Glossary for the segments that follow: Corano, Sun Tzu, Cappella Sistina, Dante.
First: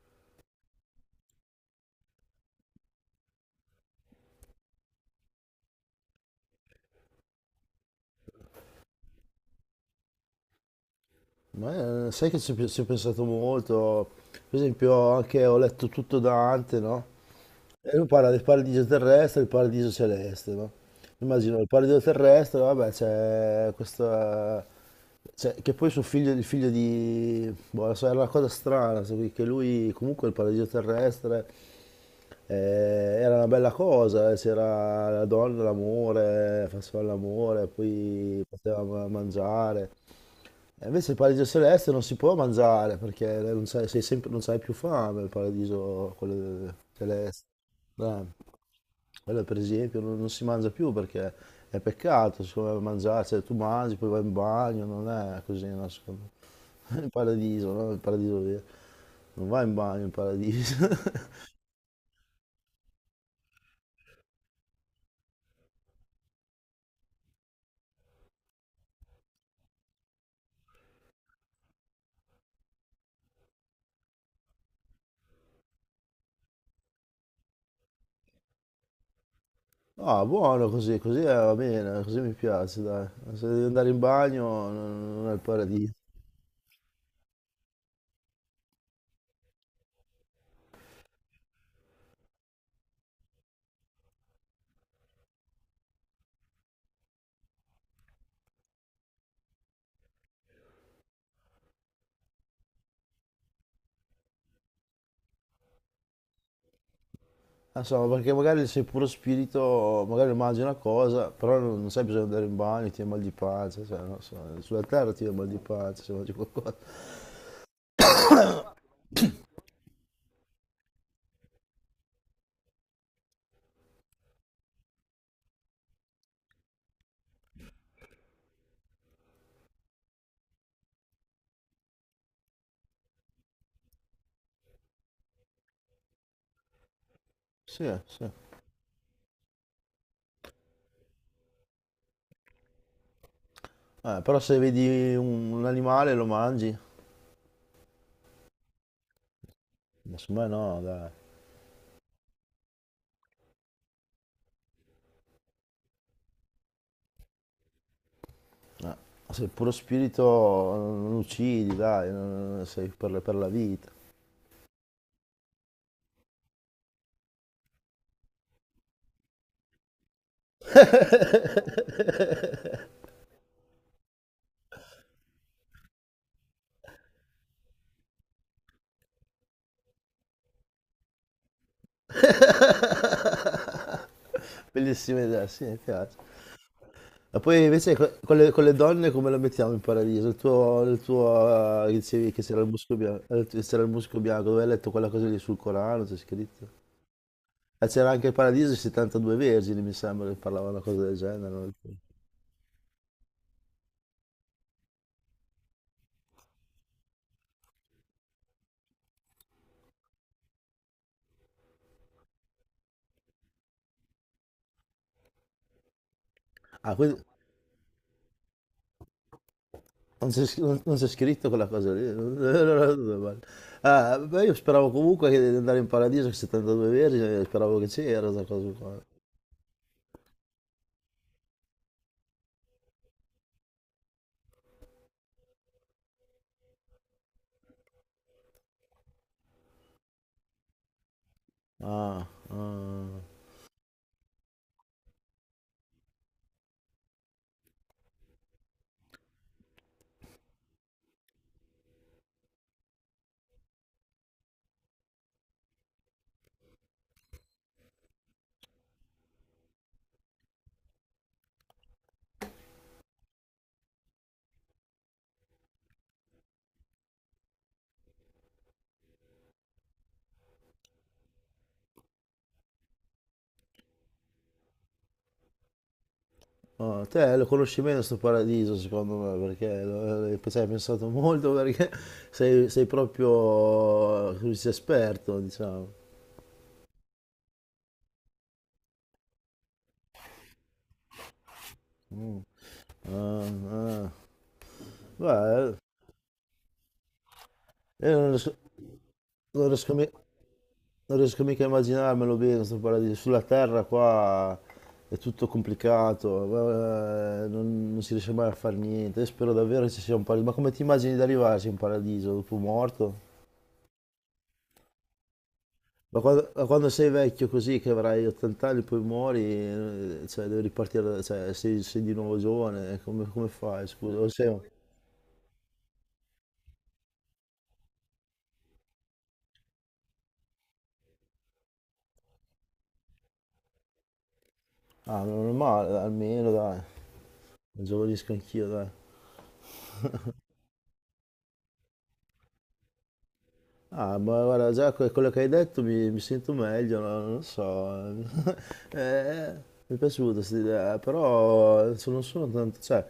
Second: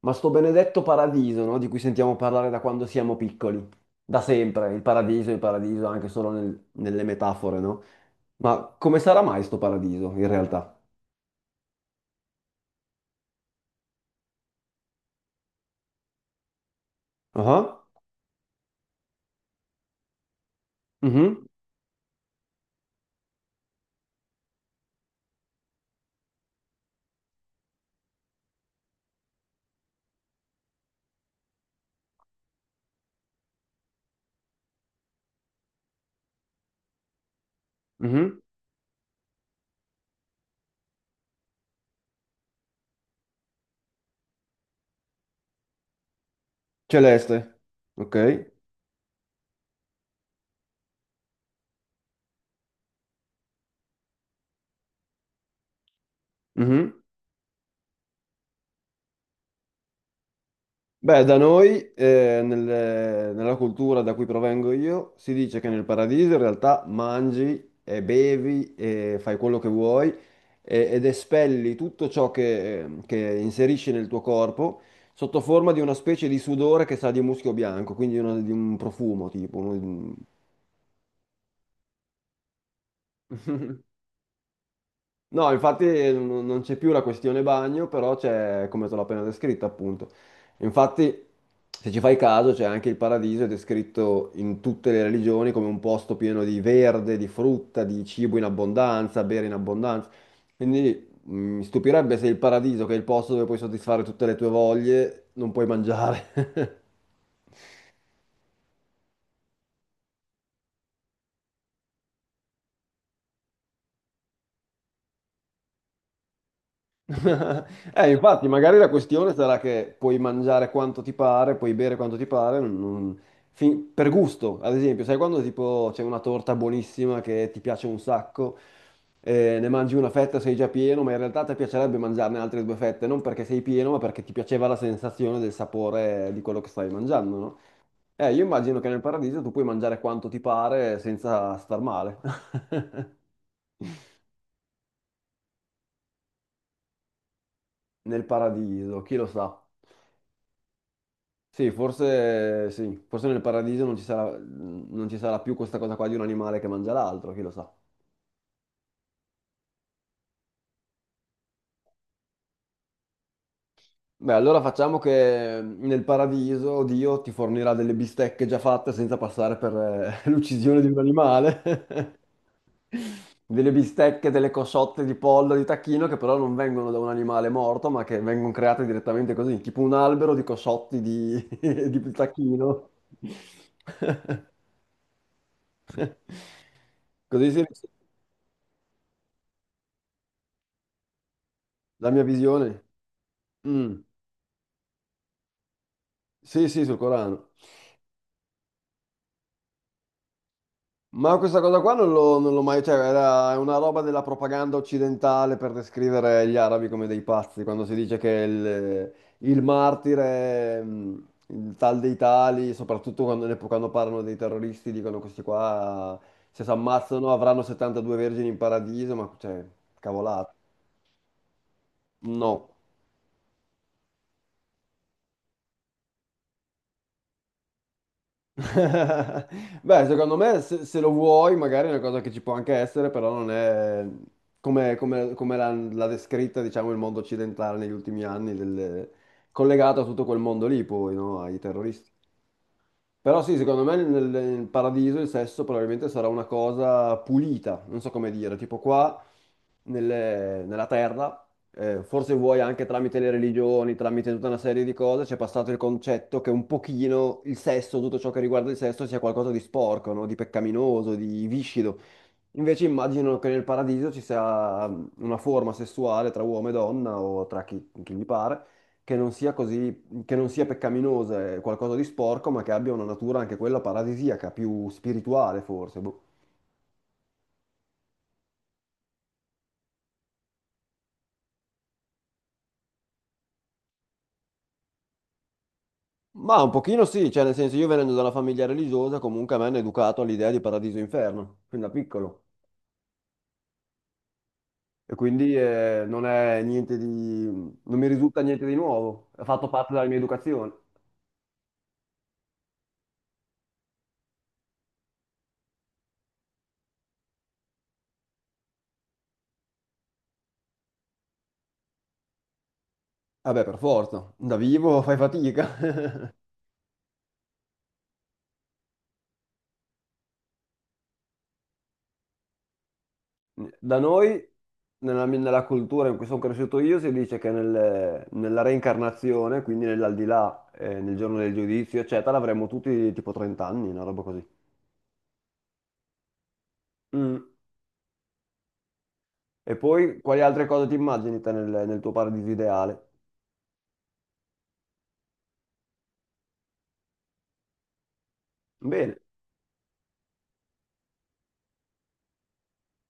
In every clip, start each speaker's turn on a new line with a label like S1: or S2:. S1: Ma sto benedetto paradiso, no? Di cui sentiamo parlare da quando siamo piccoli, da sempre, il paradiso, anche solo nelle metafore, no? Ma come sarà mai sto paradiso in realtà?
S2: Ma sai che ci ho pensato molto, per esempio anche ho letto tutto Dante, no?
S1: Ah,
S2: E lui parla del paradiso terrestre e del paradiso celeste, no?
S1: mhm,
S2: Immagino il paradiso terrestre, vabbè, c'è questa, cioè, che poi suo figlio, il figlio di, boh, non so, era una cosa strana, che lui comunque il paradiso terrestre era una bella cosa, c'era la donna, l'amore, faceva l'amore,
S1: mhm.
S2: poi poteva mangiare, e invece il paradiso celeste non si può mangiare perché non c'hai, sei sempre, non c'hai più fame, il paradiso quello celeste.
S1: Celeste, ok?
S2: Eh, quello per esempio non si mangia più perché è peccato, secondo me, mangiare, cioè tu mangi, poi vai in bagno, non è così, no, secondo me.
S1: Mhm.
S2: Il paradiso, no? Il paradiso vero. Non vai in bagno in paradiso.
S1: Beh, da noi, nella cultura da cui provengo io, si dice che nel paradiso in realtà mangi e bevi e fai quello che vuoi ed espelli tutto ciò che inserisci nel tuo corpo sotto forma di una specie di sudore che sa di muschio bianco, quindi di un profumo tipo.
S2: Ah, buono così, così va bene, così mi piace, dai. Se devi andare in bagno non è il
S1: No, infatti
S2: paradiso.
S1: non c'è più la questione bagno, però c'è come te l'ho appena descritta, appunto. Infatti, se ci fai caso, c'è anche il paradiso, è descritto in tutte le religioni come un posto pieno di verde, di frutta, di cibo in abbondanza, bere in abbondanza. Quindi mi stupirebbe se il paradiso, che è il posto dove puoi soddisfare tutte le tue voglie, non puoi mangiare.
S2: Non so, perché magari sei puro spirito, magari mangi una cosa, però non sai bisogno di andare in bagno, ti viene mal di pancia, cioè, non so, sulla terra ti viene mal di pancia se mangi qualcosa.
S1: Infatti, magari la questione sarà che puoi mangiare quanto ti pare, puoi bere quanto ti pare, per gusto, ad esempio, sai quando tipo c'è una torta buonissima che ti piace un sacco, ne mangi una fetta, sei già pieno, ma in realtà ti piacerebbe mangiarne altre due fette, non perché sei pieno, ma perché ti piaceva la sensazione del sapore di quello che stavi mangiando, no?
S2: Sì, sì.
S1: Io immagino che nel paradiso tu puoi mangiare quanto ti pare senza star male.
S2: Però se vedi un animale lo mangi,
S1: Nel paradiso, chi lo sa?
S2: ma secondo me no, dai.
S1: Sì, forse nel paradiso non ci sarà, non ci sarà più questa cosa qua di un animale che mangia l'altro, chi lo sa.
S2: Eh, sei puro spirito, non uccidi, dai, sei per, per la vita.
S1: Beh, allora facciamo che nel paradiso Dio ti fornirà delle bistecche già fatte senza passare per l'uccisione di un animale. Delle bistecche, delle cosciotte di pollo, di tacchino che però non vengono da un animale morto, ma che vengono create direttamente così, tipo un albero di cosciotti di, di tacchino.
S2: Bellissima idea, sì, mi piace. E
S1: Così si
S2: poi invece con le donne come lo mettiamo in paradiso? Il tuo
S1: La mia
S2: dicevi che c'era il
S1: visione?
S2: musco bianco, c'era il
S1: Mm.
S2: musco bianco, dove hai letto quella cosa lì sul Corano, c'è
S1: Sì,
S2: scritto.
S1: sì, sul Corano.
S2: E c'era anche il paradiso e 72 vergini, mi sembra, che parlava una cosa del
S1: Ma
S2: genere.
S1: questa
S2: no?
S1: cosa qua non l'ho mai... Cioè, era è una roba della propaganda occidentale per descrivere gli arabi come dei pazzi, quando si dice che il martire, il tal dei tali, soprattutto quando parlano dei terroristi, dicono questi qua, se si
S2: Ah, quindi
S1: ammazzano avranno 72 vergini in paradiso, ma cioè, cavolate.
S2: non c'è scritto quella cosa lì.
S1: No.
S2: Allora, dove vale? Ah, beh, io speravo comunque che di andare in paradiso con 72 vergini, speravo che c'era questa cosa qua.
S1: Beh, secondo me se, se lo vuoi, magari è una cosa che ci può anche essere, però non è come l'ha descritta, diciamo, il mondo occidentale negli ultimi anni, collegato a tutto quel mondo lì, poi, no? Ai terroristi.
S2: Ah, ah.
S1: Però sì, secondo me nel, nel paradiso il sesso probabilmente sarà una cosa pulita, non so come dire, tipo qua nella terra, forse vuoi anche tramite le religioni, tramite tutta una serie di cose, c'è passato il concetto che un pochino il sesso, tutto ciò che riguarda il sesso, sia qualcosa di sporco, no? Di peccaminoso, di viscido. Invece immagino che nel paradiso ci sia una forma sessuale tra uomo e donna o tra chi, chi gli pare, che non sia così, che non sia peccaminosa, è qualcosa di sporco, ma che abbia una natura anche quella paradisiaca, più spirituale forse. Boh.
S2: Oh, te lo conosci meno sto paradiso secondo me perché ci hai pensato molto perché sei proprio come si dice, esperto diciamo.
S1: Ma un pochino sì, cioè nel senso io venendo da una famiglia religiosa comunque mi hanno educato all'idea di paradiso e inferno, fin da piccolo.
S2: Ah, ah.
S1: E quindi
S2: Beh,
S1: non è niente di... non mi
S2: io
S1: risulta niente di nuovo, ha fatto
S2: non
S1: parte
S2: riesco
S1: della
S2: mi-
S1: mia educazione.
S2: non riesco mica a immaginarmelo bene sto paradiso. Sulla terra qua è tutto complicato, non si riesce mai a fare niente. Io spero davvero che ci sia un paradiso. Ma come ti immagini di arrivarci in paradiso dopo morto?
S1: Vabbè, per forza, da vivo fai fatica.
S2: Ma quando sei vecchio così, che avrai 80 anni, poi muori, cioè devi ripartire, cioè sei di nuovo giovane, come fai,
S1: Da
S2: scusa?
S1: noi, nella, nella cultura in cui sono cresciuto io, si dice che nella reincarnazione, quindi nell'aldilà, nel giorno del giudizio, eccetera, avremo tutti tipo 30 anni, una roba così.
S2: Ah, non è male, dai, almeno dai,
S1: Mm.
S2: giovanisco anch'io, dai.
S1: E poi quali altre cose ti immagini te nel, nel tuo paradiso ideale?
S2: Ah, ma guarda, già quello che hai detto mi sento meglio, no? Non lo so.
S1: Bene,
S2: Eh, mi è piaciuta questa idea, però non sono tanto, cioè,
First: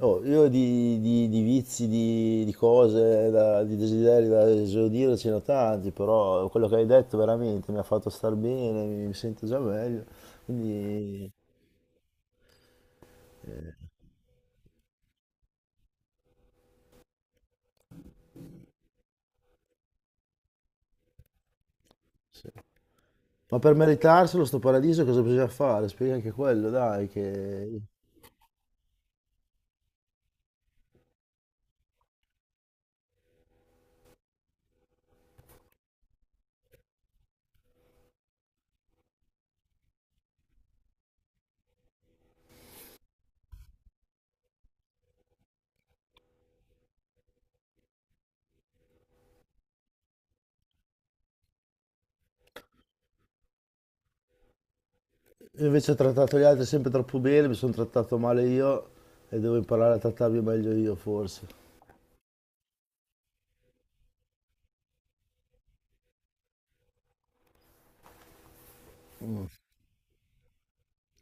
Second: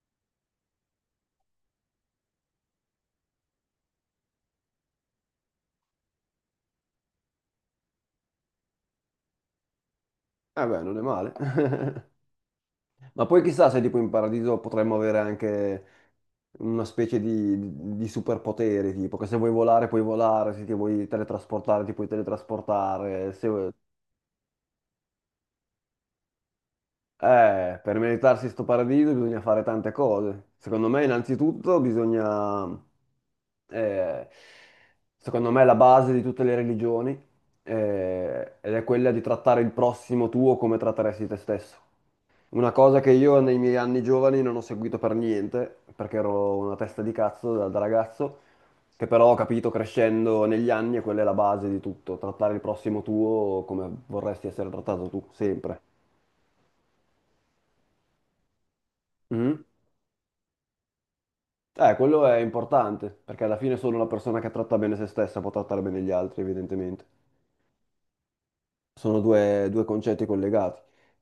S2: oh, io di vizi, di cose, di desideri da esaudire ce ne ho tanti, però quello che hai detto veramente mi ha fatto star bene, mi sento già meglio.
S1: eh beh, non è
S2: Quindi,
S1: male. Ma poi chissà se tipo in paradiso potremmo avere anche una specie di, di superpoteri, tipo che se vuoi volare puoi volare, se ti vuoi teletrasportare ti puoi
S2: sì.
S1: teletrasportare. Se
S2: Ma
S1: vuoi-
S2: per meritarselo, sto paradiso, cosa bisogna fare? Spiega anche quello, dai, che.
S1: Per meritarsi sto paradiso bisogna fare tante cose. Secondo me innanzitutto bisogna eh, secondo me è la base di tutte le religioni, ed è quella di trattare il prossimo tuo come tratteresti te stesso. Una cosa che io nei miei anni giovani non ho seguito per niente, perché ero una testa di cazzo da, da ragazzo, che però ho capito crescendo negli anni e quella è la base di tutto, trattare il prossimo tuo come vorresti essere trattato tu,
S2: Io
S1: sempre.
S2: invece ho trattato gli altri sempre troppo bene, mi sono trattato male io e devo
S1: Mhm.
S2: imparare a trattarmi meglio io forse.
S1: Quello è importante, perché alla fine solo una persona che tratta bene se stessa può trattare bene gli altri, evidentemente. Sono due, due concetti collegati.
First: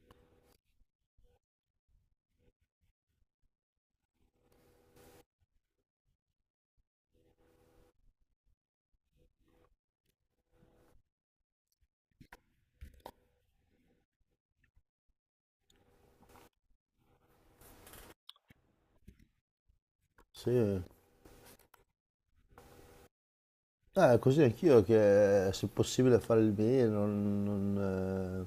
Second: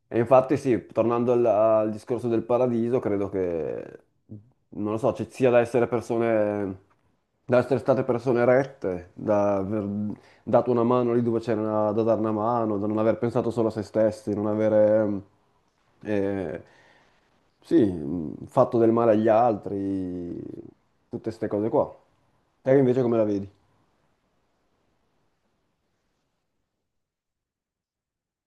S1: E infatti sì, tornando al, al discorso del paradiso, credo che, non lo so, ci sia da essere persone, da essere state persone rette, da aver dato una mano lì dove c'era da dare una mano, da non aver pensato solo a se stessi, non avere, eh, sì, fatto del male agli altri,
S2: Sì,
S1: tutte queste cose qua. Te invece come la vedi?
S2: così anch'io che se possibile fare il bene, non, non, eh,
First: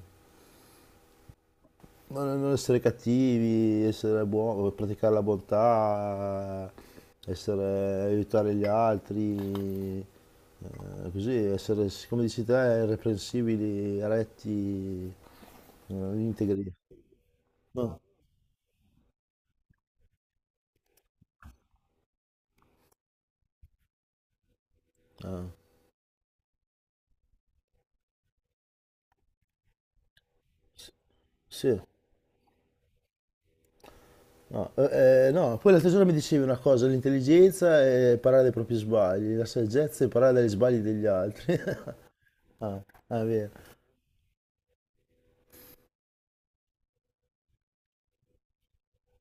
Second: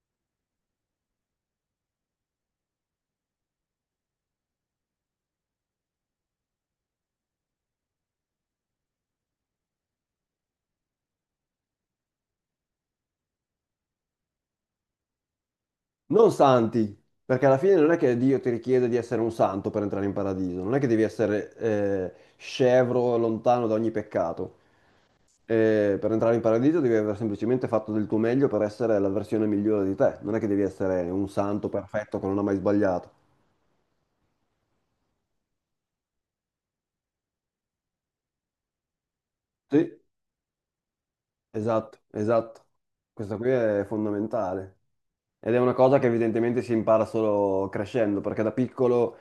S2: non- non essere cattivi, essere buoni, praticare la bontà, essere, aiutare gli altri, così essere, come dici te, irreprensibili, retti,
S1: Non
S2: integri.
S1: santi, perché alla fine non è
S2: No,
S1: che Dio ti richiede di essere un santo per entrare in paradiso, non è che devi essere scevro, lontano da ogni peccato. Per entrare in paradiso devi aver semplicemente fatto del tuo meglio per essere la versione migliore di te, non è che devi
S2: s-
S1: essere un santo
S2: sì.
S1: perfetto che non ha mai sbagliato.
S2: No, no, poi l'altro giorno mi dicevi una cosa, l'intelligenza è imparare dai propri sbagli, la
S1: Sì.
S2: saggezza è imparare dagli sbagli degli altri.
S1: Esatto, esatto.
S2: Ah, ah, è
S1: Questa
S2: vero.
S1: qui è fondamentale. Ed è una cosa che evidentemente si impara solo crescendo, perché da piccolo,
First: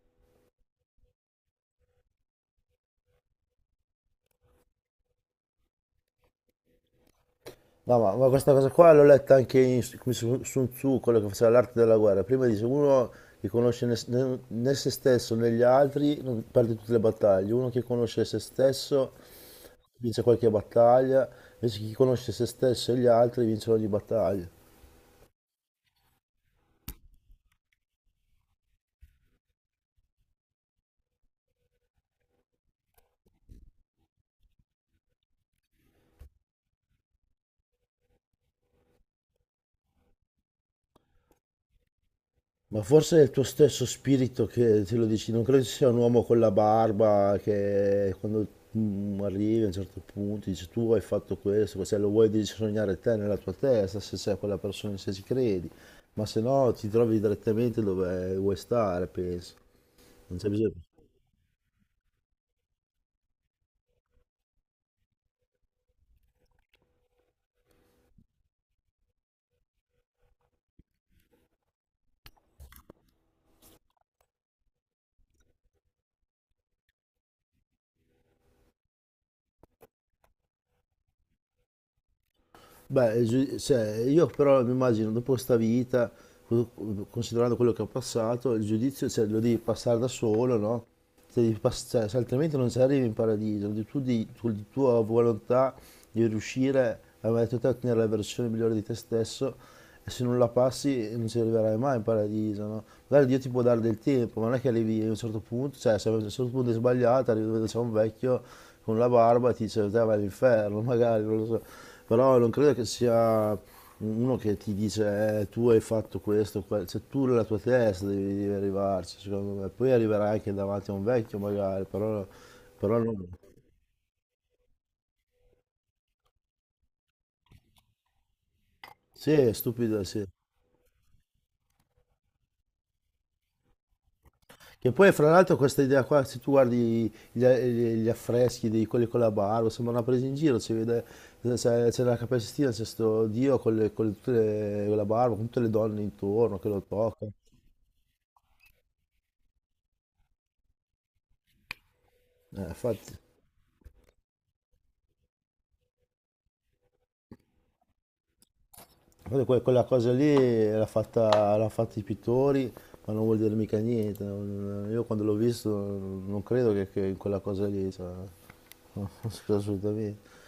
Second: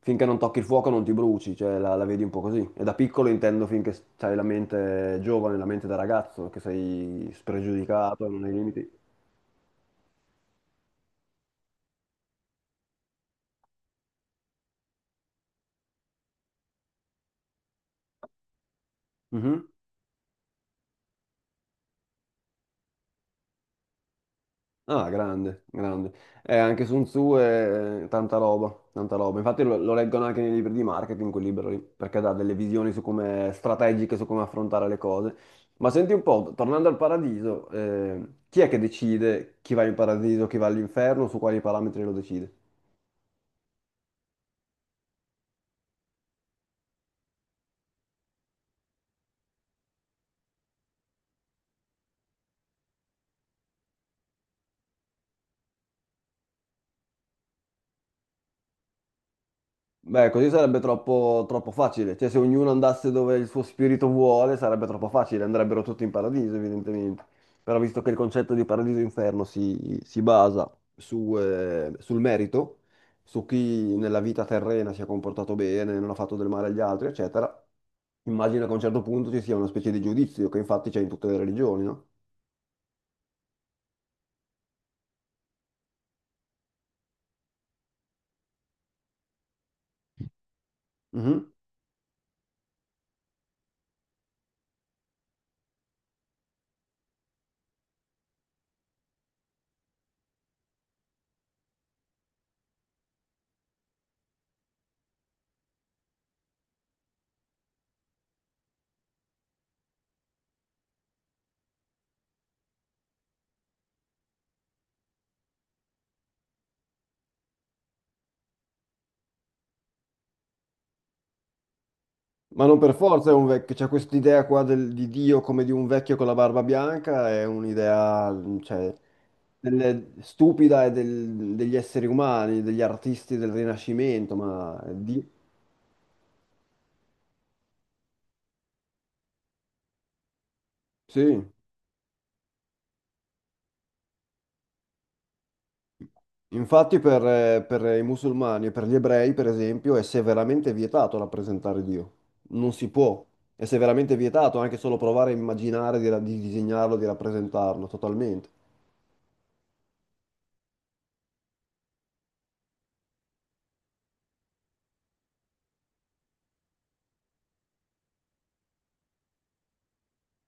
S1: finché non tocchi il fuoco, non ti bruci, cioè la, la vedi un po' così. E da piccolo intendo finché hai la mente giovane, la mente da ragazzo, che sei
S2: No,
S1: spregiudicato,
S2: ma
S1: non hai
S2: questa cosa qua
S1: limiti.
S2: l'ho letta anche come su Sun Tzu, quello che faceva l'arte della guerra. Prima dice, uno che conosce né se stesso né gli altri non perde tutte le battaglie, uno che conosce se stesso
S1: Mhm.
S2: vince qualche battaglia, invece chi conosce se stesso e gli altri vince ogni battaglia.
S1: Ah, grande, grande. Anche Sun Tzu è tanta roba, tanta roba. Infatti lo, lo leggono anche nei libri di marketing, quel libro lì, perché dà delle visioni su come strategiche, su come affrontare le cose. Ma senti un po', tornando al paradiso, chi è che decide chi va in paradiso, chi va all'inferno, su quali parametri lo decide?
S2: Ma forse è il tuo stesso spirito che te lo dici, non credo ci sia un uomo con la barba che quando arrivi a un certo punto dice tu hai fatto questo, se lo vuoi devi sognare te nella tua testa, se sei quella persona, se ci credi, ma se no ti trovi direttamente dove vuoi stare, penso,
S1: Beh,
S2: non c'è
S1: così
S2: bisogno.
S1: sarebbe troppo, troppo facile. Cioè, se ognuno andasse dove il suo spirito vuole, sarebbe troppo facile. Andrebbero tutti in paradiso, evidentemente. Però visto che il concetto di paradiso e inferno si, si basa su, sul merito, su chi nella vita terrena si è comportato bene, non ha fatto del male agli altri, eccetera, immagino che a un certo punto ci sia una specie di giudizio, che infatti c'è in tutte le religioni, no?
S2: Beh, cioè, io però mi immagino dopo questa vita, co- considerando quello che ho passato, il giudizio cioè, lo devi passare da solo, no? se,
S1: Mhm.
S2: devi pass- cioè, se altrimenti non ci arrivi in paradiso, devi tu con la tua volontà di riuscire a mettere te a ottenere la versione migliore di te stesso e se non la passi non ci arriverai mai in paradiso, no? Magari Dio ti può dare del tempo, ma non è che arrivi a un certo punto, cioè se a un certo punto è sbagliata, arrivi dove c'è un vecchio con la barba e ti dice te vai all'inferno, magari, non lo so. Però non credo che sia uno che ti dice, tu hai fatto questo, quello, cioè tu nella tua testa devi arrivarci, secondo me. Poi arriverai anche davanti a un vecchio magari,
S1: Ma non per
S2: però non.
S1: forza è un vecchio, c'è quest'idea qua di Dio come di un vecchio con la barba bianca, è un'idea, cioè,
S2: Sì, è stupido, sì.
S1: stupida e degli esseri umani, degli artisti del Rinascimento, ma
S2: Che poi
S1: di-
S2: fra l'altro questa idea qua, se tu guardi gli affreschi di quelli con la barba, sembra una presa in giro, si vede,
S1: sì.
S2: c'è la Cappella Sistina, c'è sto Dio con la barba, con tutte le donne intorno che lo
S1: Infatti
S2: toccano.
S1: per i musulmani e per gli ebrei, per esempio, è severamente vietato rappresentare Dio. Non si
S2: Infatti.
S1: può. È severamente vietato anche solo provare a immaginare di, di disegnarlo, di rappresentarlo, totalmente.
S2: Guarda, quella cosa lì l'ha fatta i pittori, ma non vuol dire mica niente. Io quando l'ho visto non credo che in quella cosa lì, cioè, non credo assolutamente.